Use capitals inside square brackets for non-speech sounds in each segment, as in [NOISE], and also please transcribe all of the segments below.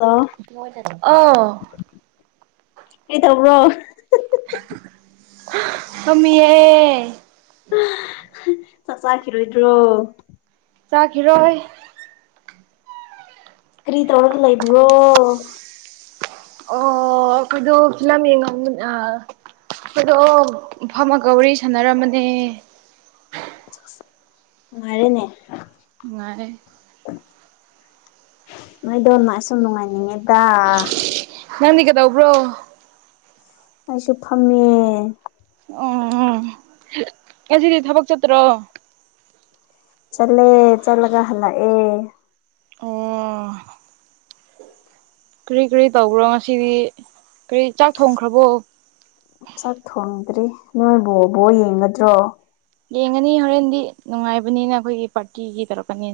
ꯑ [UNINTELLIGIBLE] ꯑꯧ [UNINTELLIGIBLE] ꯐꯝꯃꯤꯌꯦ ꯆꯥꯛ ꯆꯥꯈꯤꯔꯣꯢꯗ꯭ꯔꯣ ꯆꯥꯈꯤꯔꯣꯍꯩ ꯀ꯭ꯔꯤ ꯇꯧꯔꯒ ꯂꯩꯕ꯭ꯔꯣ [UNINTELLIGIBLE] ꯑꯈꯣꯢꯗꯣ ꯐꯝꯃꯒ ꯋꯥꯔꯤ ꯁꯥꯟꯅꯔꯝꯕꯅꯦ ꯅꯨꯡꯉꯥꯏꯔꯦꯅꯦ ꯉꯅꯨꯡꯉꯥꯏ [UNINTELLIGIBLE] ꯅꯣꯏꯗꯧꯅ ꯑꯩꯁꯨ ꯅꯨꯡꯉꯥꯏꯅꯤꯡꯉꯦꯗ ꯅꯪꯗꯤ ꯀꯩꯗꯧꯕ꯭ꯔꯣ ꯑꯩꯁꯨ ꯐꯝꯃꯤꯌꯦ [UNINTELLIGIBLE] ꯉꯁꯤꯗꯤ ꯊꯕꯛ ꯆꯠꯇ꯭ꯔꯣ ꯆꯠꯂꯦ ꯆꯠꯂꯒ ꯍꯂꯛꯑꯦ ꯑꯣ ꯀꯔꯤ ꯀꯔꯤ ꯇꯧꯕ꯭ꯔꯣ ꯉꯁꯤꯗꯤ ꯀꯔꯤ ꯆꯥꯛ ꯊꯣꯡꯈ꯭ꯔꯕꯣ ꯆꯥꯛ ꯊꯣꯡꯗ꯭ꯔꯤ ꯅꯣꯏꯕꯣ ꯕꯣꯜ ꯌꯦꯡꯒꯗ꯭ꯔꯣ ꯌꯦꯡꯒꯅꯤ ꯍꯣꯔꯦꯟꯗꯤ ꯅꯨꯡꯉꯥꯏꯕꯅꯤꯅ ꯑꯩꯈꯣꯏꯒꯤ ꯄꯥꯔꯇꯤꯒꯤ ꯇꯧꯔꯛꯀꯅꯤ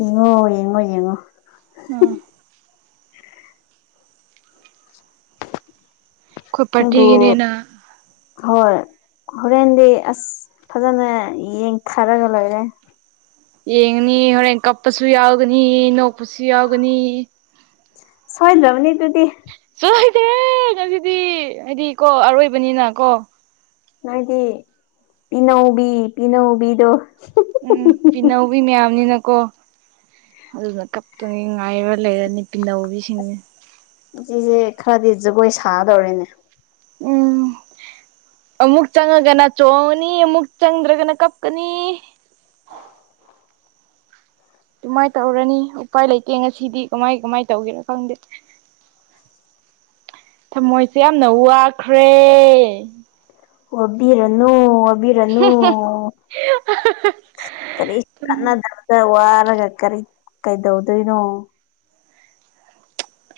ꯌꯦꯡꯉꯣ ꯌꯦꯡꯉꯣ ꯌꯦꯡꯉꯣ ꯎꯝ ꯑꯩꯈꯣꯏ ꯑꯗꯨꯗꯣ [UNINTELLIGIBLE] ꯄꯥꯔꯇꯤꯒꯤꯅꯤꯅ ꯍꯣꯏ ꯍꯣꯔꯦꯟꯗꯤ ꯑꯁ ꯐꯖꯟꯅ ꯌꯦꯡꯊꯔꯒ ꯂꯣꯏꯔꯦ ꯌꯦꯡꯅꯤ ꯍꯣꯔꯦꯟ ꯀꯞꯄꯁꯨ ꯌꯥꯎꯒꯅꯤ ꯅꯣꯛꯄꯁꯨ ꯌꯥꯎꯒꯅꯤ ꯁꯣꯏꯗ꯭ꯔꯕꯅꯤ ꯑꯗꯨꯗꯤ [UNINTELLIGIBLE] ꯅꯣꯏꯗꯤ ꯄꯤꯅꯧꯕꯤ ꯄꯤꯅꯧꯕꯤꯗꯣ ꯎꯝ ꯄꯤꯅꯧꯕꯤ ꯃꯌꯥꯝꯅꯤꯅꯀꯣ ꯑꯗꯨꯅ ꯀꯛꯇꯅꯤ ꯉꯥꯏꯔ ꯂꯩꯔꯅꯤ ꯄꯤꯅꯥꯧꯤꯁꯤꯡꯁ [UNINTELLIGIBLE] ꯁꯤꯁꯦ ꯈꯔꯗꯤ ꯖꯒꯣꯏ ꯁꯥꯗꯧꯔꯦꯅꯦ ꯎꯝ ꯑꯃꯨꯛ ꯆꯪꯉꯒꯅ ꯆꯣꯡꯉꯅꯤ ꯑꯃꯨꯛ ꯆꯪꯗ꯭ꯔꯒꯅ ꯀꯞꯀꯅꯤ ꯗꯨꯃꯥꯢ ꯇꯧꯔꯅꯤ ꯎꯄꯥꯏ ꯂꯩꯇꯦ ꯉꯁꯤꯗꯤ ꯀꯃꯥꯏ ꯀꯃꯥꯏ ꯇꯧꯗꯣꯢꯅꯣ ꯈꯪꯗꯦ ꯊꯃꯣꯏꯁꯦ ꯌꯥꯝꯅ ꯋꯥꯈ꯭ꯔꯦ ꯋꯕꯤꯔꯅꯨ ꯋꯕꯤꯔꯅꯨ ꯀꯔꯤꯁꯨ ꯀꯥꯟꯅꯗꯕꯗ ꯋꯥꯔꯒ ꯀꯔꯤ ꯀꯩꯗꯧꯗꯣꯏꯅꯣ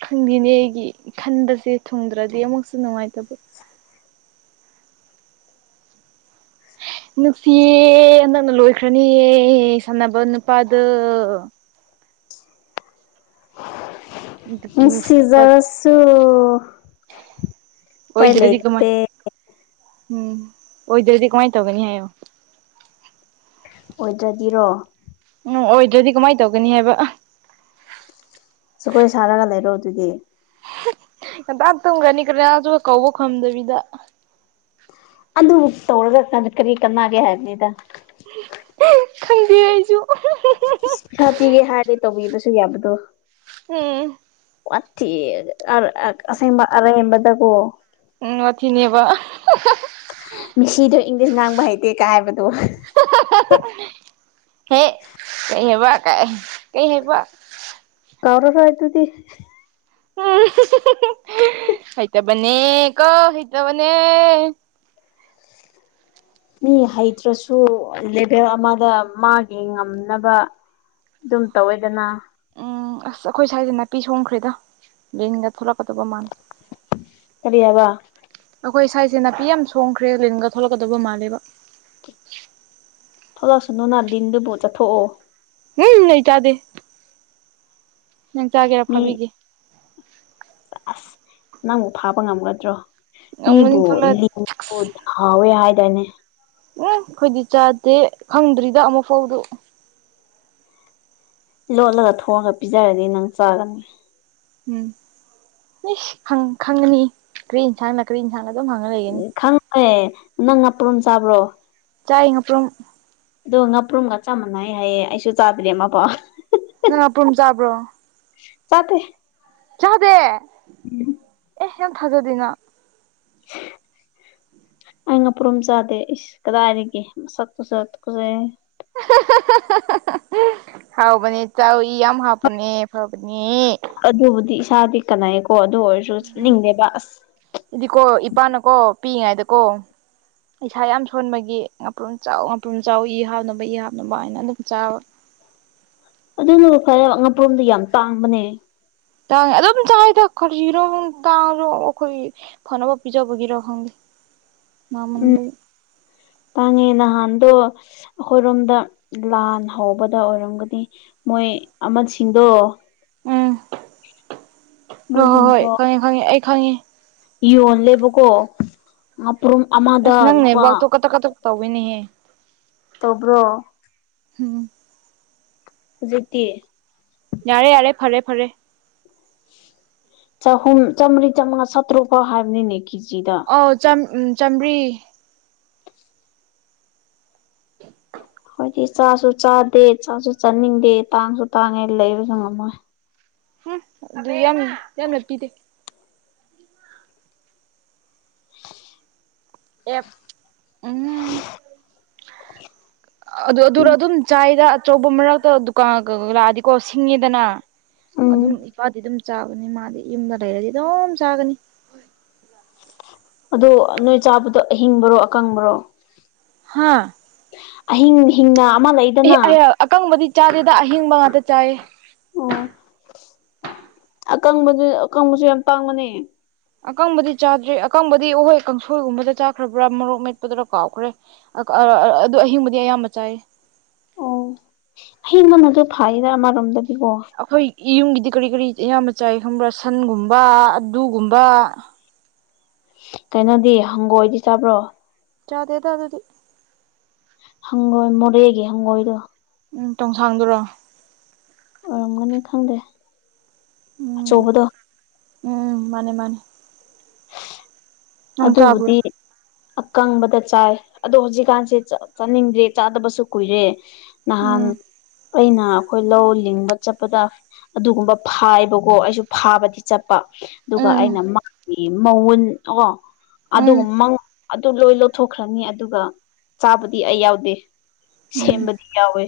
ꯈꯪꯗꯦꯅꯦ ꯑꯩꯒꯤ ꯈꯟꯕꯁꯦ ꯊꯨꯡꯗ꯭ꯔꯗꯤ ꯑꯃꯨꯛꯁꯨ ꯅꯨꯡꯉꯥꯏꯇꯕ ꯅꯨꯡꯁꯤꯌꯦ ꯅꯅꯛꯅ ꯂꯣꯏꯈ꯭ꯔꯅꯤ ꯁꯥꯟꯅꯕ ꯅꯨꯄꯥꯗ ꯑꯗꯨꯒꯤ ꯅꯨꯡꯁꯤꯕ ꯅꯨꯡꯁꯤꯖꯔꯁꯨ ꯄ ꯑꯣꯏꯗ꯭ꯔꯗꯤ ꯀꯃꯥꯏ ꯂꯩꯠꯇ ꯎꯝ ꯑꯣꯏꯗ꯭ꯔꯗꯤ ꯀꯃꯥꯏꯅ ꯇꯧꯒꯅꯤ ꯍꯥꯏꯌꯣ ꯑꯣꯏꯗ꯭ꯔꯗꯤꯔꯣ ꯎꯝ ꯑꯣꯏꯗ꯭ꯔꯗꯤ ꯀꯃꯥꯏꯅ ꯇꯧꯒꯅꯤ ꯍꯥꯏꯕ ꯁꯨꯒꯣꯏ ꯁꯥꯔꯒ ꯂꯩꯔꯣ ꯑꯗꯨꯗꯤ ꯉꯟꯇ ꯇꯨꯝꯒꯅꯤ ꯀꯔꯤꯅꯥꯁꯨ ꯀꯧꯕ ꯈꯝꯗꯕꯤꯗ ꯑꯗꯨ ꯇꯧꯔꯒ ꯀꯔꯤ ꯀꯅꯥꯒꯦ ꯍꯥꯏꯕꯅꯤꯗ ꯈꯪꯗꯦ ꯑꯩꯁꯨ ꯄꯩꯁꯥ ꯄꯤꯒꯦ ꯍꯥꯏꯔꯦ ꯇꯧꯕꯤꯕꯁꯨ ꯌꯥꯕꯗꯣ ꯎꯝ ꯋꯥꯊꯤ ꯑꯁꯦꯡꯕ ꯑꯔꯦꯝꯕꯗꯀꯣ ꯎꯝ ꯋꯥꯅꯦꯕ ꯃꯤꯁꯤꯗꯣ ꯏꯪꯂꯤꯁ ꯉꯥꯡꯕ ꯍꯩꯇꯦ ꯀ ꯍꯥꯏꯕꯗꯣ ꯍꯦ ꯀꯩ ꯍꯥꯏꯕ ꯀ ꯀꯩ ꯍꯥꯏꯕ ꯀꯧꯔꯁꯨ ꯍꯥꯏꯥꯏ ꯇꯗꯤ ꯍꯇ ꯃꯅꯦ ꯀ ꯍꯇ ꯃꯅꯦ ꯃꯤ ꯍꯩꯇ꯭ꯔꯁꯨ ꯂꯦꯚꯦꯜ ꯑꯃꯗ ꯃꯥꯒꯤ ꯉꯝꯅꯕ ꯑꯗꯨꯝ ꯇꯧꯋꯦꯗꯅ ꯎꯝ ꯑꯁ ꯑꯩꯈꯣꯏ ꯁ꯭ꯋꯥꯏꯁꯦ ꯅꯥꯄꯤ ꯁꯣꯡꯈ꯭ꯔꯦꯗ ꯕꯔꯤꯟꯒ ꯊꯂꯛꯀꯗꯕ ꯃꯥꯜꯂꯦ ꯀꯔꯤ ꯍꯥꯏꯕ ꯑꯩꯈꯣꯏ ꯁꯥꯏꯁꯦ ꯅꯥꯄꯤ ꯌꯥꯝ ꯁꯣꯡꯈ꯭ꯔꯦ ꯂꯤꯟꯒ ꯊꯣꯛꯂꯛꯀꯗꯕ ꯃꯥꯜꯂꯦꯕ ꯊꯣꯛꯂꯛꯑꯁꯨꯅꯨ ꯅ ꯗꯤꯟꯗꯨꯕꯨ ꯆꯠꯊꯣꯛꯑꯣ ꯎꯝ ꯂꯩꯇꯥꯗꯦ ꯅꯪ ꯆꯥꯒꯦꯔꯥ ꯃꯤ ꯐꯥꯕꯤꯒꯦ ꯑꯁ ꯅꯪꯕꯨ ꯐꯥꯕ ꯉꯝꯒꯗ꯭ꯔꯣ ꯉꯝꯒꯅꯤ ꯃꯤꯕꯨ ꯊꯣꯛꯂꯛꯑꯗꯤ ꯁꯛꯁ ꯍꯥꯎꯋꯦ ꯍꯥꯏꯗꯅꯦ ꯎꯝ ꯑꯩꯈꯣꯏꯗꯤ ꯆꯥꯗꯦ ꯈꯪꯗ꯭ꯔꯤꯗ ꯑꯃꯨꯛ ꯐꯥꯎꯗꯨ ꯂꯣꯠꯂꯒ ꯊꯣꯡꯑꯒ ꯄꯤꯖꯔꯗꯤ ꯅꯪ ꯆꯥꯒꯅꯤ ꯎꯝ ꯃꯤꯁ ꯈꯪꯉꯅꯤ ꯀꯔꯤ ꯏꯟꯁꯥꯡꯅ ꯀꯔꯤ ꯌꯦꯟꯁꯥꯡꯅ ꯑꯗꯨꯝ ꯍꯪꯉ ꯂꯩꯒꯅꯤ ꯈꯪꯉꯦ ꯅꯪ ꯅꯄ꯭ꯔꯣꯝ ꯆꯥꯕ꯭ꯔꯣ ꯆꯥꯏ ꯑꯄ꯭ꯔꯝ ꯑꯗꯣ ꯉꯥꯄ꯭ꯔꯨꯝꯒ ꯆ ꯃꯥꯟꯅꯩ ꯍꯥꯏꯌꯦ ꯑꯩꯁꯨ ꯆꯥꯗ꯭ꯔꯦ ꯃꯥ ꯄ ꯅꯪ ꯃꯄ꯭ꯔꯨꯝ ꯆꯥꯕ꯭ꯔꯣ ꯆꯗꯦ ꯀꯗꯦ ꯎꯝ ꯑꯦ ꯍꯦꯅ ꯊꯥꯖꯗꯅ [INAUDIBLE] ꯑꯩ ꯉ ꯄꯨ꯭ꯔꯨꯝ ꯆꯥꯗꯦ ꯏꯁ ꯀꯗꯥꯏꯔꯤꯒꯦ ꯃꯁꯄꯨ ꯁ ꯀꯨꯁ ꯍꯥꯎꯕꯅꯦ ꯆꯥꯎꯏ ꯌꯥꯝ ꯍꯥꯞꯄꯅꯦ ꯐꯕꯅꯦ ꯑꯗꯨꯕꯨꯗꯤ ꯏꯁꯥꯗꯤ ꯀꯥꯟꯅꯩꯀꯣ ꯑꯗꯨ ꯑꯣꯏꯔꯁꯨ ꯆꯠꯅꯤꯡꯉꯦꯕ ꯑꯁ ꯏꯗꯤꯀꯣ ꯏꯄꯥꯅꯀꯣ ꯄꯤꯛꯏꯉꯥꯏꯗꯀꯣ ꯏꯁꯥ ꯌꯥꯝ ꯁꯣꯟꯕꯒꯤ ꯉꯥꯄ꯭ꯔꯨꯝ ꯆꯥꯎ ꯉꯥꯄ꯭ꯔꯨꯝ ꯆꯥꯎ ꯏ ꯍꯥꯞꯅꯕ ꯏ ꯍꯥꯞꯅꯕ ꯍꯥꯏꯅ ꯑꯗꯨꯝ ꯆꯥꯕ ꯑꯗꯨꯅꯕꯨ ꯐꯔꯦ ꯑꯉꯛꯄꯔꯣꯝꯗ ꯌꯥꯝ ꯇꯥꯡꯕꯅꯦ ꯇꯥꯡꯉꯦ ꯑꯗꯣꯝ ꯆꯥꯏꯗ ꯈꯔꯁꯤꯔꯣ ꯇꯥꯡꯉꯔꯣ ꯑꯩꯈꯣꯏ ꯐꯅꯕ ꯄꯤꯖꯕꯒꯤꯔꯣ ꯈꯪꯗꯦ [INAUDIBLE] ꯃꯥꯃꯟꯗ ꯇꯉꯦ ꯅꯍꯥꯟꯗꯣ ꯑꯩꯈꯣꯏꯔꯣꯝꯗ ꯂꯥꯟ ꯍꯧꯕꯗ ꯑꯣꯏꯔꯝꯒꯗꯤ ꯃꯣꯏ ꯑꯃꯁꯤꯡꯗꯣ ꯎꯝ ꯍꯣꯏ ꯍꯣꯏ ꯃꯣꯏꯁꯤꯡꯗꯣ ꯍꯣꯏ ꯈꯪꯉꯦ ꯈꯪꯉꯦ ꯑꯩ ꯈꯪꯉꯦ ꯌꯣꯜꯂꯦꯕꯀꯣ ꯉꯥꯄ꯭ꯔꯨꯝ ꯑꯃꯗ ꯂꯨꯄꯥ ꯇꯧꯋꯦꯅꯦ ꯇꯧꯕ꯭ꯔꯣ ꯍꯨꯝ ꯍꯨꯖꯤꯛꯇꯤ ꯌꯥꯔꯦ ꯌꯥꯔꯦ ꯐꯔꯦ ꯐꯔꯦ ꯆꯍꯨꯝ ꯆꯥꯝꯃꯔꯤ ꯆꯃꯉꯥ ꯁꯇꯔꯨꯛ ꯐꯥꯎ ꯍꯥꯏꯕꯅꯤꯅꯦ ꯀꯦꯖꯤꯗ ꯑꯥꯎ ꯆꯥꯝꯃ꯭ꯔꯤ [UNINTELLIGIBLE] ꯍꯣꯏꯗꯤ ꯆꯥꯁꯨ ꯆꯥꯗꯦ ꯆꯥꯁꯨ ꯆꯥꯅꯤꯡꯗꯦ ꯇꯥꯡꯁꯨ ꯇꯥꯡꯉꯦ ꯂꯩꯕꯁꯨ ꯉꯝꯗꯦ ꯍꯨꯝ ꯑꯗꯨ ꯌꯥꯝ ꯌꯥꯝꯅ ꯄꯤ ꯑꯦꯐ ꯎꯝ ꯑꯗꯨ ꯑꯗꯨꯔ ꯑꯗꯨꯝ ꯆꯥꯏꯗ ꯑꯆꯧꯕ ꯃꯔꯛꯇꯥ ꯂꯥꯛꯑꯗꯤꯀꯣ ꯁꯤꯡꯉꯦꯗꯅ ꯎꯝ ꯑꯗꯨꯝ ꯏꯄꯥꯗꯤ ꯑꯗꯨꯝ ꯆꯥꯕꯅꯤ ꯃꯥꯗꯤ ꯌꯨꯝꯗ ꯂꯩꯔꯗꯤ ꯑꯗꯨꯝ ꯆꯥꯒꯅꯤ ꯑꯗꯣ ꯅꯣꯏ ꯆꯥꯕꯗꯣ ꯑꯍꯤꯡꯕꯔꯣ ꯑꯀꯪꯕꯔꯣ ꯍꯥꯥ ꯑꯍꯤꯡ ꯍꯤꯡꯅ ꯑꯃ ꯂꯩꯗꯅ ꯑꯀꯪꯕꯗꯤ ꯆꯥꯗꯦꯗ ꯑꯍꯤꯡꯕ ꯉꯥꯛꯇ ꯆꯥꯏꯌꯦ ꯑꯣ ꯑꯀꯪꯕꯗꯨ ꯑꯀꯪꯕꯁꯨ ꯌꯥꯝ ꯇꯥꯡꯕꯅꯦ ꯑꯀꯪꯕꯗꯤ ꯆꯥꯗ꯭ꯔꯤ ꯑꯀꯪꯕꯗꯤ ꯑꯍꯣꯏ ꯀꯥꯡꯁꯣꯏꯒꯨꯝꯕꯗ ꯆꯥꯈ꯭ꯔꯕ꯭ꯔꯥ ꯃꯔꯣꯛ ꯃꯦꯠꯄꯗꯔꯥ ꯀꯥꯎꯈ꯭ꯔꯦ [UNINTELLIGIBLE] ꯑꯗꯨ ꯑꯍꯤꯡꯕꯗꯤ ꯑꯌꯥꯝꯕ ꯆꯥꯏ ꯑꯣ ꯑꯍꯤꯡꯕꯅꯁꯨ ꯐꯩꯗ ꯑꯃꯔꯣꯝꯗꯗꯤꯀꯣ ꯑꯩꯈꯣꯏ ꯌꯨꯝꯒꯤꯗꯤ ꯀꯔꯤ ꯀꯔꯤ ꯑꯌꯥꯝꯕ ꯆꯥꯏ ꯈꯪꯕ꯭ꯔꯥ ꯁꯟꯒꯨꯝꯕ ꯑꯗꯨꯒꯨꯝꯕ ꯀꯩꯅꯣꯗꯤ ꯍꯪꯒꯣꯏꯗꯤ ꯆꯥꯕ꯭ꯔꯣ ꯆꯥꯗꯦꯗꯥ ꯑꯗꯨꯗꯤ ꯍꯥꯉꯣꯏ ꯃꯣꯔꯦꯒꯤ ꯍꯥꯉꯣꯏꯗꯣ ꯎꯝ ꯇꯣꯡꯁꯥꯡꯗꯨꯔꯣ ꯑꯣꯏꯔꯝꯒꯅꯤ ꯈꯪꯗꯦ ꯎꯝ ꯑꯆꯧꯕꯗꯣ ꯎꯝ ꯃꯥꯅꯦ ꯃꯥꯅꯦ ꯅꯪ ꯆꯥꯕ꯭ꯔꯣ ꯑꯗꯨꯕꯨꯗꯤ ꯑꯀꯪꯕꯗꯥ ꯆꯥꯏ ꯑꯗꯣ ꯍꯧꯖꯤꯛꯀꯥꯟꯁꯦ ꯆꯥꯅꯤꯡꯗ꯭ꯔꯦ ꯆꯥꯗꯕꯁꯨ ꯀꯨꯏꯔꯦ ꯅꯍꯥꯟ ꯎꯝ ꯑꯩꯅ ꯑꯩꯈꯣꯏ ꯂꯧ ꯂꯤꯡꯕ ꯆꯠꯄꯗ ꯑꯗꯨꯒꯨꯝꯕ ꯐꯥꯏꯕꯀꯣ ꯑꯩꯁꯨ ꯐꯥꯕꯗꯤ ꯆꯠꯄ ꯑꯗꯨꯒ ꯎꯝ ꯑꯩꯅ ꯃꯥꯒꯤ ꯃꯋꯨꯟ [UNINTELLIGIBLE] ꯎꯝ ꯑꯗꯨꯒ ꯃꯪ ꯑꯗꯨ ꯂꯣꯏ ꯂꯧꯊꯣꯛꯈ꯭ꯔꯅꯤ ꯑꯗꯨꯒ ꯆꯥꯕꯗꯤ ꯑꯩ ꯌꯥꯎꯗꯦ ꯎꯝ ꯁꯦꯝꯕꯗꯤ ꯌꯥꯎꯋꯦ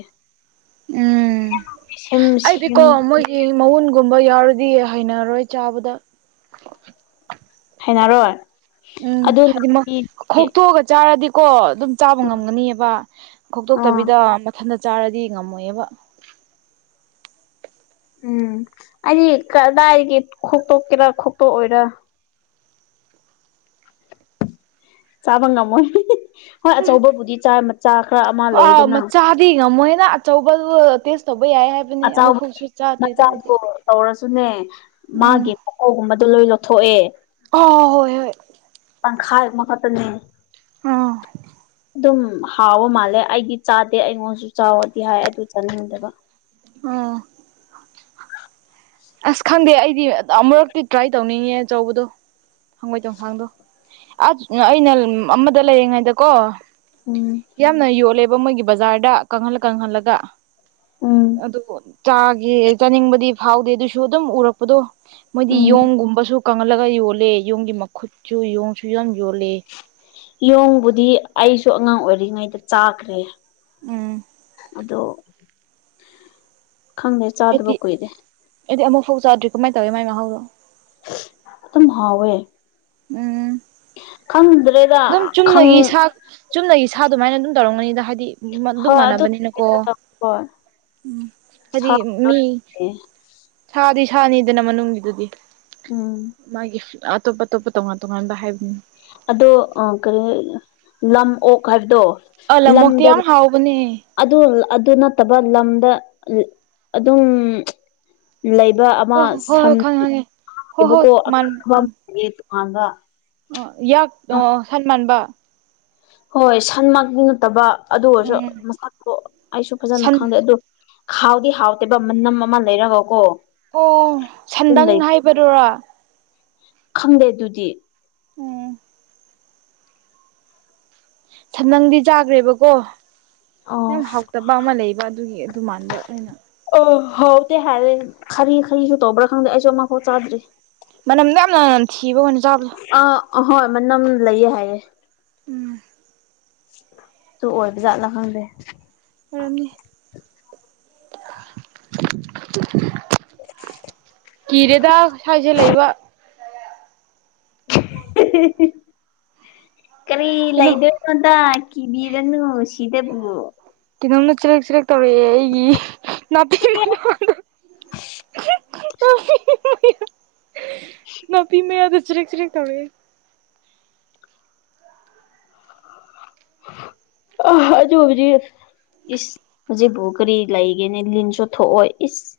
ꯁꯦꯝ ꯎꯝ ꯁꯦꯝ ꯑꯩꯗꯤꯀꯣ ꯃꯣꯏꯒꯤ ꯃꯎꯟ ꯒꯨꯝꯕ ꯌꯥꯎꯔꯗꯤ ꯍꯩꯅꯔꯔꯣꯏ ꯆꯥꯕꯗ ꯍꯩꯅꯔꯣꯏ ꯎꯝ ꯑꯗꯨꯅ ꯍꯥꯏꯗꯤ ꯈꯣꯛꯇꯣꯛꯑꯒ ꯆꯥꯔꯗꯤꯀꯣ ꯑꯗꯨꯝ ꯆꯥꯕ ꯉꯝꯒꯅꯤꯕ ꯑꯥ ꯈꯣꯛꯇꯣꯛꯇꯕꯤꯗ ꯃꯊꯟꯇ ꯆꯥꯔꯗꯤ ꯉꯝꯃꯣꯏꯕꯥ ꯎꯝ ꯑꯩꯗꯤ ꯀꯗꯥꯏꯗꯒꯤ ꯈꯣꯛꯇꯣꯛꯀꯦꯔꯥ ꯈꯣꯛꯇꯣꯛꯑꯣꯏꯔꯥ ꯆꯥꯕ ꯉꯝꯃꯣꯏ ꯍꯣꯏ ꯑꯆꯧꯕꯕꯨꯗꯤ ꯆꯥ ꯆꯥꯈꯔꯦ ꯑꯃꯥ ꯍꫭꯏ ꯃꯆꯥꯗꯤ ꯉꯝꯃꯣꯏꯗꯥ ꯑꯆꯧꯕꯕꯨ ꯇꯦꯁ ꯇꯧꯕ ꯌꯥꯏ ꯍꯥꯏꯕꯅꯤ ꯑꯆꯥꯎꯕ ꯑꯃꯨꯛꯐꯥꯎꯁꯨ ꯆꯥꯗ꯭ꯔꯤꯗ ꯑꯩꯗꯤ ꯃꯆꯥꯗꯣ ꯇꯧꯔꯁꯨꯅꯦ ꯎꯝ ꯃꯥꯒꯤ ꯃꯀꯣꯛꯒꯨꯝꯕꯗꯣ ꯂꯣꯏ ꯂꯧꯊꯣꯛꯑꯦ ꯑꯣ ꯍꯣꯏ ꯍꯣꯏ ꯇꯪꯈꯥꯏ ꯑꯃ ꯈꯠꯇꯅꯦ ꯑꯥ ꯗꯨꯝ ꯍꯥꯎꯕ ꯃꯥꯜꯂꯦ ꯑꯩꯗꯤ ꯆꯥꯗꯦ ꯑꯩꯉꯣꯟꯁꯨ ꯆꯥꯎ ꯑ ꯗꯤ ꯍꯥꯏ ꯑꯗꯨ ꯆꯥꯅꯤꯡꯗꯕ ꯎꯝ ꯑꯁ ꯈꯪꯗꯦ ꯑꯩꯗꯤ ꯑꯃꯨꯔꯛꯇꯤ ꯇ꯭ꯔꯥꯏ ꯇꯧꯅꯤꯡꯉꯦ ꯑꯆꯧꯕꯗꯣ꯫ ꯍꯪꯒꯣꯏ ꯆꯣꯡꯁꯥꯡꯗꯣ ꯑꯁ ꯑꯩꯅ ꯑꯃꯗ ꯂꯩꯔꯤꯉꯩꯗꯀꯣ ꯎꯝ ꯌꯥꯝꯅ ꯌꯣꯜꯂꯦꯕ ꯃꯣꯏꯒꯤ ꯕꯖꯥꯔꯗ ꯀꯪꯍꯜꯂ ꯀꯪꯍꯜꯂꯒ ꯎꯝ ꯑꯗꯨꯕꯨ ꯆꯥꯒꯦ ꯆꯥꯅꯤꯡꯕꯗꯤ ꯐꯥꯎꯗꯦ ꯑꯗꯨꯁꯨ ꯑꯗꯨꯝ ꯎꯔꯛꯄꯗꯨ ꯃꯣꯏꯗꯤ ꯎꯝ ꯌꯣꯡꯒꯨꯝꯕꯁꯨ ꯀꯪꯍꯜꯂꯒ ꯌꯣꯜꯂꯦ ꯌꯣꯡꯒꯤ ꯃꯈꯨꯠꯁꯨ ꯌꯣꯡꯁꯨ ꯌꯝ ꯌꯣꯜꯂꯦ ꯌꫭꯡꯕꯨꯗꯤ ꯑꯩꯁꯨ ꯑꯉꯥꯡ ꯑꯣꯏꯔꯤꯉꯩꯗ ꯆꯥꯈ꯭ꯔꯦ꯫ ꯎꯝ ꯑꯗꯣ ꯈꯪꯗꯦ ꯆꯥꯗꯕ ꯑꯩꯗꯤ ꯀꯨꯏꯔꯦ ꯑꯩꯗꯤ ꯑꯃꯨꯐꯥꯎ ꯆꯥꯗ꯭ꯔꯤ ꯀꯃꯥꯏꯟ ꯇꯧꯋꯦ ꯃꯥꯏ ꯃꯍꯥꯎꯗꯣ ꯇꯨꯝ ꯍꯥꯎꯋꯦ ꯎꯝ꯫ ꯈꯪꯗꯔꯦ꯫ ꯗꯨꯝ ꯆꯨꯝꯅꯒꯤ ꯁꯥ ꯆꯨꯝꯅꯒꯤ ꯁꯥ ꯗꯨꯃꯥꯏꯅ ꯗꯨꯝ ꯇꯧꯔꯝꯒꯅꯤꯗ ꯍꯥꯏꯗꯤ ꯑꯗꯨꯝ ꯍꯣꯏ ꯑꯗꯨ ꯃꯥꯟꯅꯕꯅꯤꯅꯀꯣ ꯍꯣꯏ ꯎꯝ ꯍꯥꯏꯗꯤ ꯁꯥ ꯃꯤ ꯁꯥꯗꯤ ꯁꯥꯅꯤꯗꯅ ꯃꯅꯨꯡꯒꯤꯗꯨꯗꯤ ꯎꯝ ꯃꯥꯒꯤ ꯑꯇꯣꯞ ꯑꯇꯣꯞꯄ ꯇꯣꯉꯥꯟ ꯇꯣꯉꯥꯟꯕ ꯍꯥꯏꯕꯅꯤ꯫ ꯑꯗꯣ ꯑ ꯀꯔꯤ ꯂꯝ ꯑꯣꯛ ꯍꯥꯏꯕꯗꯣ꯫ ꯑ ꯂꯝꯃꯣꯛꯇꯤ ꯌꯥꯝ ꯍꯥꯎꯕꯅꯦ꯫ ꯑꯗꯨꯜ ꯑꯗꯨ ꯅꯠꯇꯕ ꯂꯝꯗ ꯑꯗꯨꯝ ꯂꯩꯕ ꯑꯃ ꯍꯣꯏ ꯍꯣꯏ ꯍꯣꯏ ꯁꯟ ꯍꯣꯏ ꯈꯪꯉꯦ ꯈꯪꯉꯦ ꯍꯣꯏ ꯍꯣꯏ ꯑꯩꯕꯀꯣ [UNINTELLIGIBLE] ꯃꯥꯟ ꯇꯣꯉꯥꯟꯕ꯫ ꯑ ꯌꯥꯛ ꯑꯣ ꯁꯟ ꯃꯥꯟꯕ꯫ ꯍꯣꯏ ꯁꯟꯃꯛ ꯅꯠꯇꯕ ꯑꯗꯨ ꯑꯣꯏꯔꯁꯨ ꯎꯝ ꯃꯁꯛꯇꯣ ꯑꯩꯁꯨ ꯐꯖꯅ ꯁꯟ ꯈꯪꯗꯦ ꯑꯗꯨ ꯈꯥꯎꯗꯤ ꯍꯥꯎꯇꯦꯕ ꯃꯅꯝ ꯑꯃ ꯂꯩꯔꯒꯀꯣ꯫ ꯑꯣ ꯑꯗꯨꯝ ꯁꯟꯗꯪ ꯂꯩ ꯍꯥꯏꯕꯗꯨꯔꯣ꯫ ꯈꯪꯗꯦ ꯑꯗꯨꯗꯤ꯫ ꯎꯝ꯫ ꯁꯟꯗꯪꯗꯤ ꯆꯥꯒ꯭ꯔꯦꯕꯀꯣ ꯑꯣ ꯌꯥꯝ ꯍꯥꯎ ꯇꯕ ꯑꯃ ꯂꯩꯕ ꯑꯗꯨꯒꯤ ꯑꯗꯨ ꯃꯥꯟꯕ ꯑꯩꯅ꯫ ꯑ ꯍꯥꯎꯇꯦ ꯍꯥꯏꯔꯦ ꯈꯥꯔꯤ ꯈꯥꯔꯤꯁꯨ ꯇꯧꯕ꯭ꯔꯥ ꯈꯪꯗꯦ ꯑꯩꯁꯨ ꯑꯃꯐꯥꯎ ꯆꯥꯗ꯭ꯔꯤ꯫ ꯃꯅꯝ ꯅ ꯌꯥꯝꯅ ꯊꯤꯕ ꯋꯥꯅꯦ ꯆꯥꯕꯗꯣ꯫ ꯑ ꯑꯍꯣꯏ ꯃꯅꯝ ꯂꯩꯌꯦ ꯍꯥꯏꯌꯦ꯫ ꯎꯝ꯫ ꯇꯨ ꯑꯣꯏꯕꯖꯥꯠꯂꯥ ꯈꯪꯗꯦ꯫ ꯑꯣꯏꯔꯝꯅꯤ [INAUDIBLE] [UNINTELLIGIBLE] ꯀꯤꯔꯦꯗ ꯁ꯭ꯋꯥꯏꯖꯦ ꯂꯩꯕ꯫ [UNINTELLIGIBLE] ꯀꯔꯤ ꯀꯩꯅꯣ ꯂꯩꯗ ꯀꯗꯥꯢ ꯀꯤꯕꯤꯔꯅ ꯁꯤꯗꯕꯨ꯫ ꯀꯤꯅꯣꯝꯅ ꯆꯔꯤꯛ ꯆꯔꯤꯛ ꯇꯧꯔꯛꯑꯦ ꯑꯩꯒꯤ ꯅꯥꯄꯤ [UNINTELLIGIBLE] [UNINTELLIGIBLE] ꯅꯥꯄꯤ ꯃꯌꯥꯗ ꯆꯔꯤꯛ ꯆꯔꯤꯛ ꯇꯧꯔꯛꯑꯦ꯫ ꯑ ꯑꯗꯨꯕꯨꯗꯤ ꯏꯁ ꯍꯧꯖꯤꯛꯕꯨ ꯀꯔꯤ ꯂꯩꯒꯦꯅꯦ ꯂꯤꯟꯁꯨ ꯊꯣꯛꯑꯣꯢ ꯏꯁ꯫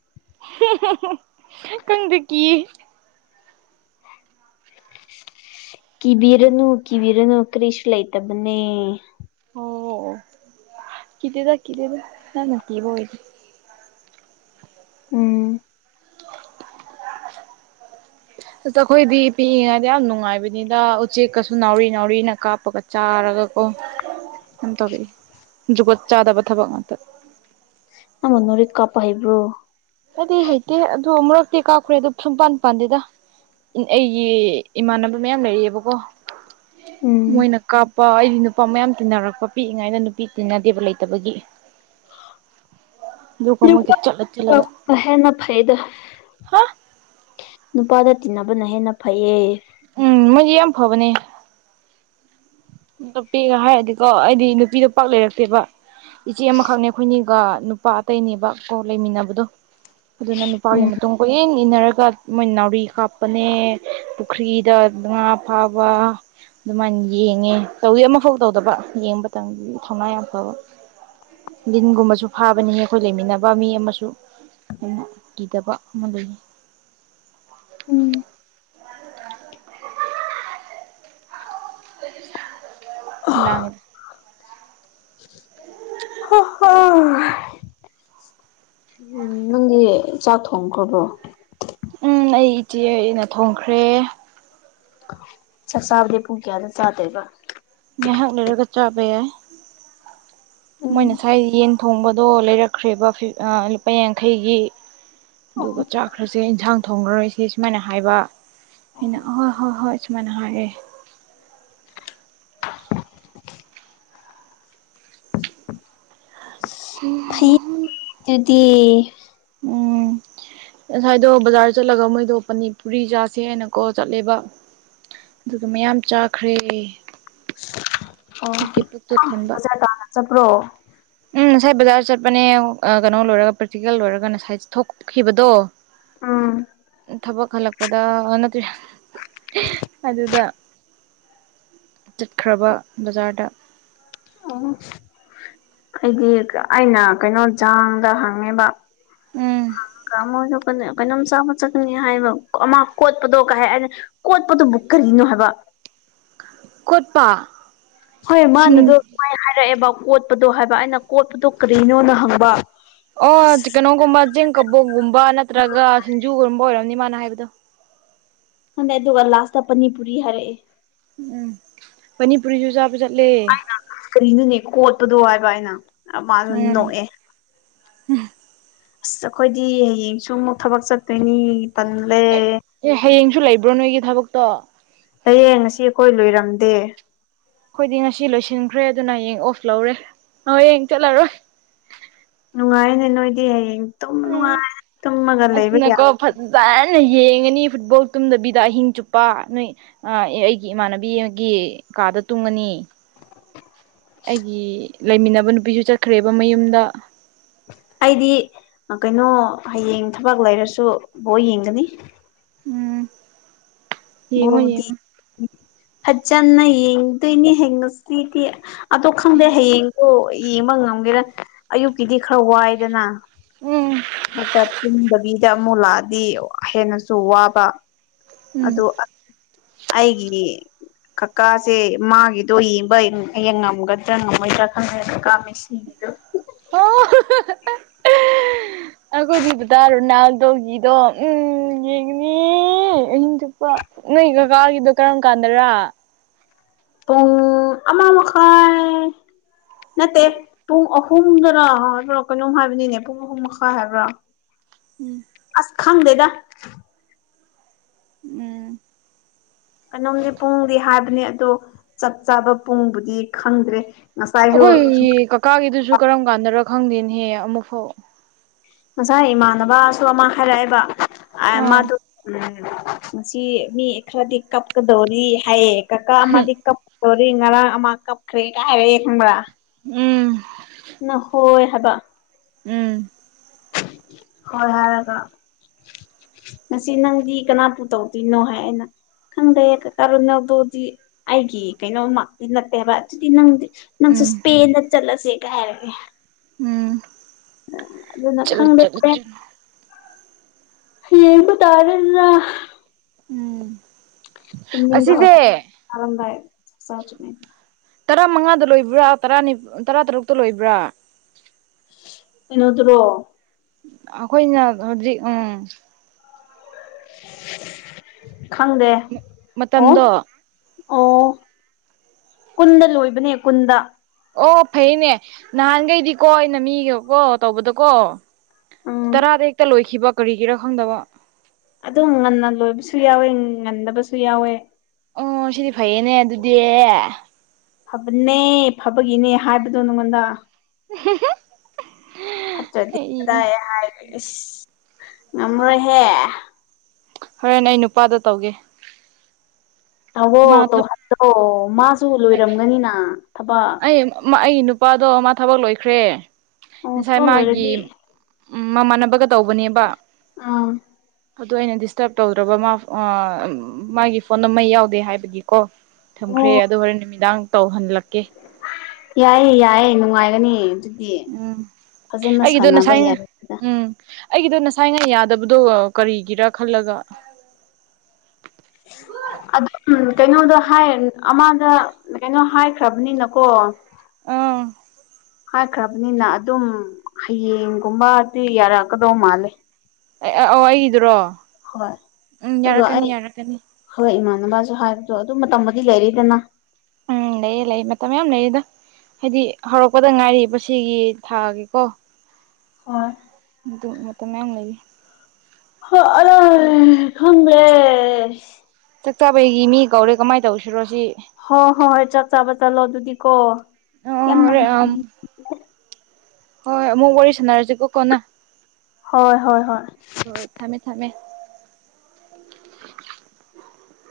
[UNINTELLIGIBLE] ꯈꯪꯗꯦ ꯀꯤꯌꯦ꯫ ꯀꯤꯕꯤꯔꯅꯨ ꯀꯤꯕꯤꯔꯅꯨ ꯀꯔꯤꯁꯨ ꯂꯩꯇꯕꯅꯦ꯫ ꯑꯣ ꯀꯤꯗꯦꯗ ꯀꯤꯗꯦꯗ ꯅꯪꯅ ꯀꯤꯕ ꯑꯣꯢ ꯎꯝ ꯑ ꯑꯩꯈꯣꯏꯗꯤ ꯄꯤꯛꯏꯉꯩꯗ ꯌꯥꯝ ꯅꯨꯡꯉꯥꯏꯕꯅꯤꯗ ꯎꯆꯦꯛꯀꯁꯨ ꯅꯥꯎꯔꯤ ꯅꯥꯎꯔꯤꯅ ꯀꯥꯞꯄꯒ ꯆꯥꯔꯒ ꯑꯣ ꯀ ꯇꯧꯔꯛꯏꯦ ꯖꯨꯒꯣꯠ ꯆꯥꯗꯕ ꯊꯕꯛ ꯉꯥꯛꯇ ꯑꯃ ꯅꯣꯔꯤ ꯀꯄ ꯏꯕ꯭ꯔꯣ ꯑꯩꯗꯤ ꯍꯩꯇꯦ ꯑꯗꯨ ꯑꯃꯨꯔꯛꯇꯤ ꯀꯥꯞꯈ꯭ꯔꯦ ꯑꯗꯨ ꯁꯨꯡꯄꯥꯟ ꯄꯥꯟꯗꯦꯗ ꯑꯩꯒꯤ ꯏꯃꯥꯟꯅꯕ ꯃꯌꯥꯝ ꯂꯩꯔꯤꯑꯕꯀꯣ ꯎꯝ ꯃꯣꯏꯅ ꯀꯥꯞ ꯄ ꯑꯩꯗꯤ ꯅꯨꯄꯥ ꯃꯌꯥꯝ ꯇꯤꯟꯅꯔꯛꯄ ꯄꯤꯛꯏꯉꯥꯏꯗ ꯅꯨꯄꯤ ꯇꯤꯟꯅꯗꯦꯕ ꯂꯩꯇꯕꯒꯤ ꯀꯃꯒꯤ ꯆꯠꯂ ꯆꯂꯒ ꯍꯦꯟꯅ ꯐꯩꯌꯦꯗ ꯅꯨꯄꯥꯗ ꯇꯤꯟꯅꯕꯅ ꯍꯦꯟꯅ ꯐꯩꯌꯦ ꯎꯝ ꯃꯣꯏꯁꯦ ꯌꯥꯝ ꯐꯕꯅꯦ ꯅꯨꯄꯤꯦꯒ ꯍꯥꯏꯔꯗꯤꯀꯣ ꯑꯩꯗꯤ ꯅꯨꯄꯤꯗꯣ ꯄꯥꯛ ꯂꯩꯔꯛꯇꯦꯕ ꯏꯆꯦ ꯑꯃꯈꯛꯅꯦ ꯑꯩꯈꯣꯏꯅꯤꯒ ꯅꯨꯄꯥ ꯑꯇꯩꯅꯦꯕ ꯀꯣ ꯂꯩꯃꯤꯟꯅꯕꯗꯣ ꯑꯗꯨꯅ ꯅꯨꯄꯥꯒꯤ ꯎꯝ ꯃꯇꯨꯡ ꯀꯣꯏꯌꯦꯡ ꯏꯟꯅꯔꯒ ꯃꯣꯏ ꯅꯥꯎꯔꯤ ꯀꯥꯞꯄꯅꯦ ꯄꯨꯈ꯭ꯔꯤꯗ ꯉ ꯉꯥ ꯐꯥꯕ ꯑꯗꯨꯃꯥꯏꯅ ꯌꯦꯡꯉꯦ ꯇꯧꯋꯤ ꯑꯃꯐꯥꯎ ꯇꯧꯗꯕ ꯌꯦꯡꯕ ꯃꯇꯝꯗꯗꯤ ꯊꯧꯅꯥ ꯌꯥꯝ ꯐꯕ ꯗꯤꯟꯒꯨꯝꯕꯁꯨ ꯐꯥꯕꯅꯤ ꯑꯩꯈꯣꯏ ꯂꯩꯃꯤꯟꯅꯕ ꯃꯤ ꯑꯃꯁꯨ ꯑꯩꯅ ꯀꯤꯗꯕ ꯑꯃ ꯂꯩ ꯎꯝ ꯂꯥꯡꯉꯦ [UNINTELLIGIBLE] [UNINTELLIGIBLE] ꯎꯝ ꯅꯪꯗꯤ ꯆꯥꯛ ꯊꯣꯡꯈ꯭ꯔꯕꯣ ꯎꯝ ꯑꯩ ꯏꯆꯦ ꯑꯩꯅ ꯊꯣꯡꯈ꯭ꯔꯦ ꯆꯥꯛ ꯆꯥꯕꯗꯤ ꯄꯨꯨꯡ ꯀꯌꯥꯗ ꯆꯥꯗꯣꯏꯕ ꯉꯥꯏꯍꯥꯛ ꯂꯩꯔꯒ ꯆꯥꯕ ꯌꯥꯏ ꯎꯝ ꯃꯣꯏ ꯅꯁꯥꯏ ꯌꯦꯟ ꯊꯣꯡꯕꯗꯣ ꯂꯩꯔꯛꯈ꯭ꯔꯦꯕ ꯐꯤꯐ ꯑꯥ ꯂꯨꯄꯥ ꯌꯥꯡꯈꯩꯒꯤ ꯑꯣ ꯑꯗꯨꯒ ꯆꯥꯛꯈ꯭ꯔꯁꯦ ꯏꯟꯁꯥꯡ ꯊꯣꯡꯉꯔꯣꯏꯁꯦ ꯁꯨꯃꯥꯏꯅ ꯍꯥꯏꯕ ꯑꯩꯅꯥ ꯍꯣꯏ ꯍꯣꯏ ꯍꯣꯏ ꯁꯨꯃꯥꯏꯅ ꯍꯥꯏꯌꯦ ꯍꯨꯝ ꯐꯩ ꯑꯗꯨꯗꯤ ꯎꯝ ꯉꯁꯥꯏꯗꯣ ꯕꯖꯥꯔ ꯆꯠꯂꯒ ꯃꯣꯏꯗꯣ ꯄꯅꯤꯄꯨꯔꯤ ꯆꯥꯁꯦ ꯍꯥꯏꯅ ꯀꯣ ꯆꯠꯂꯦꯕ ꯑꯗꯨꯒ ꯃꯌꯥꯝ ꯆꯥꯈ꯭ꯔꯦ ꯑꯣ ꯑꯗꯨꯒꯤ ꯄꯨꯛꯇꯣ ꯊꯟꯕ ꯕꯖꯥꯔ ꯆꯠꯄ꯭ꯔꯣ ꯎꯝ ꯅꯁꯥꯏ ꯕꯖꯥꯔ ꯆꯠꯄꯅꯦ ꯑꯥ ꯀꯩꯅꯣ ꯂꯣꯏꯔꯒ ꯄ꯭ꯔꯦꯛꯇꯤꯀꯦꯜ ꯂꯣꯏꯔꯒ ꯅꯁꯥꯏ ꯊꯣꯛ ꯈꯤꯕꯗꯣ ꯎꯝ ꯊꯕꯛ ꯍꯜꯂꯛꯄꯗ ꯑ ꯅꯠꯇꯦ ꯑꯗꯨꯗ ꯆꯠꯈ꯭ꯔꯕ ꯕꯖꯥꯔꯗ [UNINTELLIGIBLE] ꯑꯩꯗꯤ ꯑꯩꯅ ꯀꯩꯅꯣ ꯆꯥꯡꯗ ꯍꯪꯉꯦꯕ ꯎꯝ ꯍꯪꯉꯒ ꯃꯣꯏꯗꯨ ꯄꯅꯦ ꯀꯩꯅꯣꯝ ꯆꯥꯕ ꯆꯠꯀꯅꯤ ꯍꯥꯏꯕ ꯑꯃ ꯀꯣꯠꯄꯗꯣ ꯀꯩ ꯍꯥꯏ ꯍꯥꯏꯅꯤ ꯀꯣꯠꯄꯗꯨꯕꯨ ꯀꯔꯤꯅꯣ ꯍꯥꯏꯕ ꯀꯣꯠꯄ ꯍꯣꯏ ꯁꯤꯡ ꯃꯥꯅꯗꯣ ꯀꯥꯏ ꯍꯥꯏꯔꯛꯑꯦꯕ ꯀꯣꯠꯄꯗꯣ ꯍꯥꯏꯕ ꯑꯩꯅ ꯀꯣꯠꯄꯗꯣ ꯀꯔꯤꯅꯣꯅ ꯍꯪꯕ ꯑꯣ ꯑꯁ ꯆꯤ ꯀꯩꯅꯣꯒꯨꯝꯕ ꯆꯦꯡ ꯀꯕꯣꯛꯒꯨꯝꯕ ꯅꯠꯇ꯭ꯔꯒ ꯁꯤꯡꯖꯨꯒꯨꯝꯕ ꯑꯣꯏꯔꯝꯅꯤ ꯃꯥꯅ ꯍꯥꯏꯕꯗꯣ ꯈꯟꯗꯦ ꯑꯗꯨꯒ ꯂꯥꯁꯇ ꯄꯥꯅꯤꯄꯨꯔꯤ ꯍꯥꯏꯔꯛꯑꯦ ꯎꯝ ꯄꯥꯅꯤꯄꯨꯔꯤꯁꯨ ꯆꯥꯕ ꯆꯠꯂꯦ ꯀꯔꯤꯅꯣꯅꯦ ꯀꯣꯠꯄꯗꯣ ꯍꯥꯏꯕ ꯍꯥꯏꯅ ꯃꯥꯁꯨ ꯎꯝ ꯅꯣꯛꯑꯦ ꯑꯁ ꯑꯈꯣꯏꯗꯤ ꯍꯌꯦꯡꯁꯨ ꯑꯃꯨꯛ ꯊꯕꯛ ꯆꯠꯇꯣꯏꯅꯤ ꯇꯜꯂꯦ ꯑꯦ ꯍꯌꯦꯡꯁꯨ ꯂꯩꯕ꯭ꯔꯣ ꯅꯣꯏꯒꯤ ꯊꯕꯛꯇꯣ ꯇꯌꯦꯡ ꯉꯁꯤ ꯑꯩꯈꯣꯏ ꯂꯣꯏꯔꯝꯗꯦ ꯑꯈꯣꯏꯗꯤ ꯉꯁꯤ ꯂꯣꯏꯁꯤꯟꯈ꯭ꯔꯦ ꯑꯗꯨꯅ ꯍꯌꯦꯡ ꯑꯣꯐ ꯂꯧꯔꯦ ꯍꯌꯦꯡ ꯆꯠꯂꯔꯣꯏ ꯅꯨꯡꯉꯥꯏꯅꯦ ꯅꯣꯏꯗꯤ ꯍꯌꯦꯡ ꯇꯨꯝ ꯎꯝ ꯅꯨꯡꯉꯥꯏꯅ ꯇꯨꯝꯃꯒ ꯂꯩꯕ ꯑꯗꯨꯅꯀꯣ ꯌꯥꯏ ꯐꯠ ꯖꯅ ꯌꯦꯡꯉꯅꯤ ꯐꯨꯠꯕꯣꯜ ꯇꯨꯝꯗꯕꯤꯗ ꯑꯍꯤꯡ ꯆꯨꯞꯄ ꯅꯣꯏ ꯑ ꯑꯦ ꯑꯩꯒꯤ ꯏꯃꯥꯟꯅꯕꯤ ꯑꯃꯒꯤ ꯀꯥꯗ ꯇꯨꯝꯒꯅꯤ ꯑꯩꯒꯤ ꯂꯩꯃꯤꯟꯅꯕ ꯅꯨꯄꯤꯁꯨ ꯆꯠꯈ꯭ꯔꯦꯕ ꯃꯌꯨꯝꯗ ꯑꯩꯗꯤ ꯑ ꯀꯩꯅꯣ ꯍꯌꯦꯡ ꯊꯕꯛ ꯂꯩꯔꯁꯨ ꯕꯣꯜ ꯌꯦꯡꯒꯅꯤ ꯎꯝ ꯌꯦꯡꯉꯣ ꯕꯣꯜꯗꯤ ꯌꯦꯡꯉꯣ ꯐꯖꯅ ꯌꯦꯡꯗꯣꯏꯅꯤꯍꯦ ꯉꯁꯤꯗꯤ ꯑꯗꯣ ꯈꯪꯗꯦ ꯍꯌꯦꯡꯗꯣ ꯌꯦꯡꯕ ꯉꯝꯒꯦꯔ ꯑꯌꯨꯛꯀꯤꯗꯤ ꯈꯔ ꯋꯥꯏꯗꯅ ꯎꯝ ꯑꯃꯨꯛꯀ ꯇꯨꯝꯗꯕꯤꯗ ꯑꯃꯨꯛ ꯂꯥꯛꯑꯗꯤ ꯋꯥ ꯍꯦꯟꯅꯁꯨ ꯋꯥꯕ ꯎꯝ ꯑꯗꯣ ꯑ ꯑꯩꯒꯤ ꯀꯀꯥꯁꯦ ꯃꯥꯒꯤꯗꯣ ꯌꯦꯡꯕ ꯌꯦꯡ ꯉꯝꯒꯗ꯭ꯔꯥ ꯉꯝꯃꯣꯏꯗ꯭ꯔꯥ ꯈꯪꯗ꯭ꯔꯦ ꯀꯀꯥ ꯃꯤ ꯁꯤꯗꯣ ꯍꯨꯝ ꯍꯨꯝ ꯑꯣ [UNINTELLIGIBLE] [INAUDIBLE] ꯑꯩꯈꯣꯏꯗꯤ ꯗꯗꯥ ꯔꯣꯅꯥꯜꯗꯣꯒꯤꯗꯣ ꯎꯝ ꯌꯦꯡꯒꯅꯤ ꯑꯍꯤꯡ ꯆꯨꯞꯄ ꯅꯣꯏ ꯀꯀꯥꯒꯤꯗꯣ ꯀꯔꯝ ꯀꯥꯟꯗꯔꯥ ꯄꯨꯡ ꯑꯃ ꯃꯈꯥꯏ ꯅꯠꯇꯦ ꯄꯨꯡ ꯑꯍꯨꯝꯗꯔ ꯍꯥꯏꯕ꯭ꯔꯣ ꯀꯩꯅꯣꯝ ꯍꯥꯏꯕꯅꯤꯅꯦ ꯄꯨꯡ ꯑꯍꯨꯝ ꯃꯈꯥꯏ ꯍꯥꯏꯕ꯭ꯔꯥ ꯎꯝ ꯑꯁ ꯈꯪꯗꯦꯗ ꯎꯝ ꯀꯩꯅꯣꯝꯗꯤ ꯄꯨꯡꯗꯤ ꯍꯥꯏꯕꯅꯦ ꯑꯗꯣ ꯆꯞ ꯆꯥꯕ ꯄꯨꯡꯕꯨꯗꯤ ꯈꯪꯗ꯭ꯔꯦ꯫ ꯉꯁꯥꯏꯁꯨ ꯑꯩꯈꯣꯏ ꯀꯀꯥꯒꯤꯗꯨꯁꯨ ꯀꯔꯝ ꯀꯥꯟꯗꯔ ꯈꯪꯗꯦꯅꯦꯍꯦ ꯑꯃꯨꯛꯐꯥꯎ ꯉꯁꯥꯏ ꯏꯃꯥꯟꯅꯕ ꯁꯨ ꯑꯃ ꯍꯥꯏꯔꯛꯑꯦꯕ ꯑꯦ ꯑꯥ ꯃꯥꯗꯨ- ꯎꯝ ꯉꯁꯤ ꯃꯤ ꯈ꯭ꯔꯗꯤ ꯀꯞꯀꯗꯧꯔꯤ ꯍꯥꯏꯌꯦ ꯀꯥꯀꯥ ꯑꯃꯗꯤ ꯀꯞ ꯗꯣꯔꯤ ꯉꯔꯥꯡ ꯑꯃ ꯀꯞꯈ꯭ꯔꯦ ꯀꯥ ꯍꯥꯏꯔꯛꯑꯦ ꯈꯪꯕ꯭ꯔꯥ ꯎꯝ ꯅꯍꯣꯏ ꯍꯥꯏꯕ ꯎꯝ ꯍꯣꯏ ꯍꯥꯏꯔꯒ ꯉꯁꯤ ꯅꯪꯗꯤ ꯀꯅꯥꯄꯨ ꯇꯧꯗꯨꯏꯅꯣ ꯍꯥꯏ ꯑꯩꯅ ꯈꯪꯗꯦ ꯀꯥꯀꯥ ꯑꯔꯨꯟ ꯑꯗꯨꯗꯤ ꯑꯩꯒꯤ ꯀꯩꯅꯣꯃꯛꯇꯤ ꯅꯠꯇꯦꯕ ꯑꯗꯨꯗꯤ ꯅꯪꯗꯤ ꯅꯪꯁꯨ ꯎꯝ ꯏꯁ꯭ꯄꯦꯟꯗ ꯆꯠꯂꯁꯦꯒ ꯍꯥꯏꯔꯛꯑꯦ ꯎꯝ ꯑ ꯑꯗꯨꯅ ꯆꯠꯂꯨ ꯈꯪꯗꯦ ꯆꯠꯂꯨ ꯄꯦꯟ ꯆꯠꯂꯨ ꯌꯦꯡꯕ ꯇꯥꯔꯦꯗꯅ ꯎꯝ ꯇꯨꯝꯅꯤꯡꯕ ꯑꯁꯤꯁꯦ ꯍꯧꯔꯕ ꯆꯥꯔꯝꯗꯥꯏ ꯆꯥꯛꯆꯥꯗ꯭ꯔꯤꯉꯩꯗ ꯇꯔꯥꯃꯉꯥꯗ ꯂꯣꯏꯕ꯭ꯔꯥ ꯇꯔꯥꯅꯤꯞ ꯑ ꯇꯔꯥꯇꯔꯨꯛꯇ ꯂꯣꯏꯕ꯭ꯔꯥ ꯀꯩꯅꯣꯗꯨꯔꯣ ꯑꯩꯈꯣꯏꯅ ꯍꯧꯖꯤꯛ ꯎꯝ ꯈꯪꯗꯦ ꯑꯣ ꯃꯇꯝꯗꯣ ꯑꯣ ꯀꯨꯟꯗ ꯂꯣꯏꯕꯅꯦ ꯀꯨꯟꯗ ꯑꯣ ꯐꯩꯌꯦꯅꯦ ꯅꯍꯥꯟꯒꯩꯗꯤꯀꯣ ꯑꯩꯅ ꯃꯤꯒꯀꯣ ꯇꯧꯕꯗꯀꯣ ꯎꯝ ꯇꯔꯥꯗ ꯍꯦꯛꯇ ꯂꯣꯏꯈꯤꯕ ꯀꯔꯤꯒꯤꯔꯥ ꯈꯪꯗꯕ ꯑꯗꯨꯝ ꯉꯟꯅ ꯂꯣꯏꯕꯁꯨ ꯌꯥꯎꯋꯦ ꯉꯟꯗꯕꯁꯨ ꯌꯥꯎꯋꯦ ꯑꯣ ꯁꯤꯗꯤ ꯐꯩꯌꯦꯅꯦ ꯑꯗꯨꯗꯤ ꯐꯕꯅꯦ ꯐꯕꯒꯤꯅꯦ ꯍꯥꯏꯕꯗꯣ ꯅꯪꯉꯣꯟꯗ [UNINTELLIGIBLE] ꯐꯠꯇ꯭ꯔꯗꯤ ꯀꯗꯥꯏ ꯍꯥꯏꯈꯦꯁ ꯉꯝꯔꯣꯏꯍꯦ ꯍꯣꯔꯦꯟ ꯑꯩ ꯅꯨꯄꯥꯗ ꯇꯧꯒꯦ ꯇꯧꯑꯣ ꯃꯥ ꯊꯕꯛ ꯇꯧꯍꯟꯂꯣ ꯃꯥꯁꯨ ꯂꯣꯏꯔꯝꯒꯅꯤꯅ ꯊꯕꯛ ꯑꯩ ꯑꯩꯒꯤ ꯅꯨꯄꯥꯗꯣ ꯃꯥ ꯊꯕꯛ ꯂꯣꯏꯈ꯭ꯔꯦ ꯑꯣ ꯉꯁꯥꯏ ꯊꯕꯛ ꯃꯥꯒꯤ ꯂꯣꯏꯔꯗꯤ ꯎꯝ ꯃꯃꯥꯟꯅꯕꯒ ꯇꯧꯕꯅꯦꯕ ꯑꯥ ꯑꯗꯣ ꯑꯩꯅ ꯗꯤꯁꯇꯔꯕ ꯇꯧꯗ꯭ꯔꯕ ꯃꯥ ꯃꯥꯒꯤ ꯐꯣꯟ ꯅ ꯃꯩ ꯌꯥꯎꯗꯦ ꯍꯥꯏꯕꯒꯤꯀꯣ ꯑꯣ ꯊꯝꯈ꯭ꯔꯦ ꯑꯗꯨ ꯍꯣꯔꯦꯟ ꯅꯨꯃꯤꯗꯥꯡ ꯇꯧꯍꯜꯂꯛꯀꯦ ꯌꯥꯏꯌꯦ ꯌꯥꯏꯌꯦ ꯅꯨꯡꯉꯥꯏꯒꯅꯤ ꯑꯗꯨꯗꯤ ꯎꯝ ꯐꯖꯅ ꯑꯩꯒꯤꯗꯣ ꯁꯥꯟꯅꯕ ꯉꯁꯥꯏ ꯌꯥꯏ ꯎꯝ ꯑꯩꯒꯤꯗꯣ ꯉꯁꯥꯏꯅ ꯌꯥꯗꯕꯗꯣ ꯀꯔꯤꯒꯤꯔꯥ ꯈꯜꯂꯒ ꯑꯗꯨꯝ ꯀꯩꯅꯣꯗ ꯍꯥꯏ ꯑꯃꯗ ꯀꯩꯅꯣ ꯍꯥꯏꯈ꯭ꯔꯕꯅꯤꯅꯀꯣ ꯎꯝ ꯍꯥꯏꯈ꯭ꯔꯕꯅꯤꯅ ꯑꯗꯨꯝ ꯍꯌꯦꯡꯒꯨꯝꯕꯗꯤ ꯌꯥꯔꯛꯀꯗꯧ ꯃꯥꯜꯂꯦ ꯑꯦ ꯑꯦ ꯑꫭ ꯑꯩꯒꯤꯗꯨꯔꯣ ꯍꯣꯏ ꯎꯝ ꯑꯗꯨꯒ ꯑꯩ ꯌꯥꯔꯛꯀꯅꯤ ꯌꯥꯔꯛꯀꯅꯤ ꯍꯣꯏ ꯏꯃꯥꯟꯅꯕꯁꯨ ꯍꯥꯏꯕꯗꯣ ꯑꯗꯨ ꯃꯇꯝꯕꯨꯗꯤ ꯂꯩꯔꯤꯗꯅ ꯎꯝ ꯂꯩꯌꯦ ꯂꯩ ꯃ ꯇꯃꯦ ꯌꯥꯝ ꯂꯩꯗ ꯍꯥꯏꯗꯤ ꯍꯧꯔꯛꯄꯗ ꯉꯥꯏꯔꯤꯕ ꯁꯤꯒꯤ ꯊꯥꯒꯤꯀꯣ ꯍꯣꯏ ꯃꯇꯝ ꯂꯩꯒꯤ [UNINTELLIGIBLE] ꯈꯪꯗꯦ ꯆꯥꯛꯇꯥꯕꯩꯒꯤ ꯃꯤ ꯀꯧꯔꯦ ꯀꯃꯥꯏꯅ ꯇꯧꯁꯤꯔꯣ ꯁꯤ ꯍꯣꯏ ꯍꯣꯏ ꯍꯣꯏ ꯆꯞ ꯆꯥꯕ ꯆꯠꯂꯣ ꯑꯗꯨꯗꯤ ꯀꯣ ꯑꯣ ꯌꯥꯝ ꯍꯣꯔꯦꯟ ꯅꯨꯡꯉꯥꯏ ꯍꯣꯏ ꯃꯛ ꯋꯥꯔꯤꯔꯤ ꯁꯅꯔꯁꯤ ꯀꯣ ꯀꯣꯅ ꯍꯣꯏ ꯍꯣꯏ ꯍꯣꯏ ꯍꯣꯏ ꯊꯝꯃꯦ ꯊꯝꯃꯦ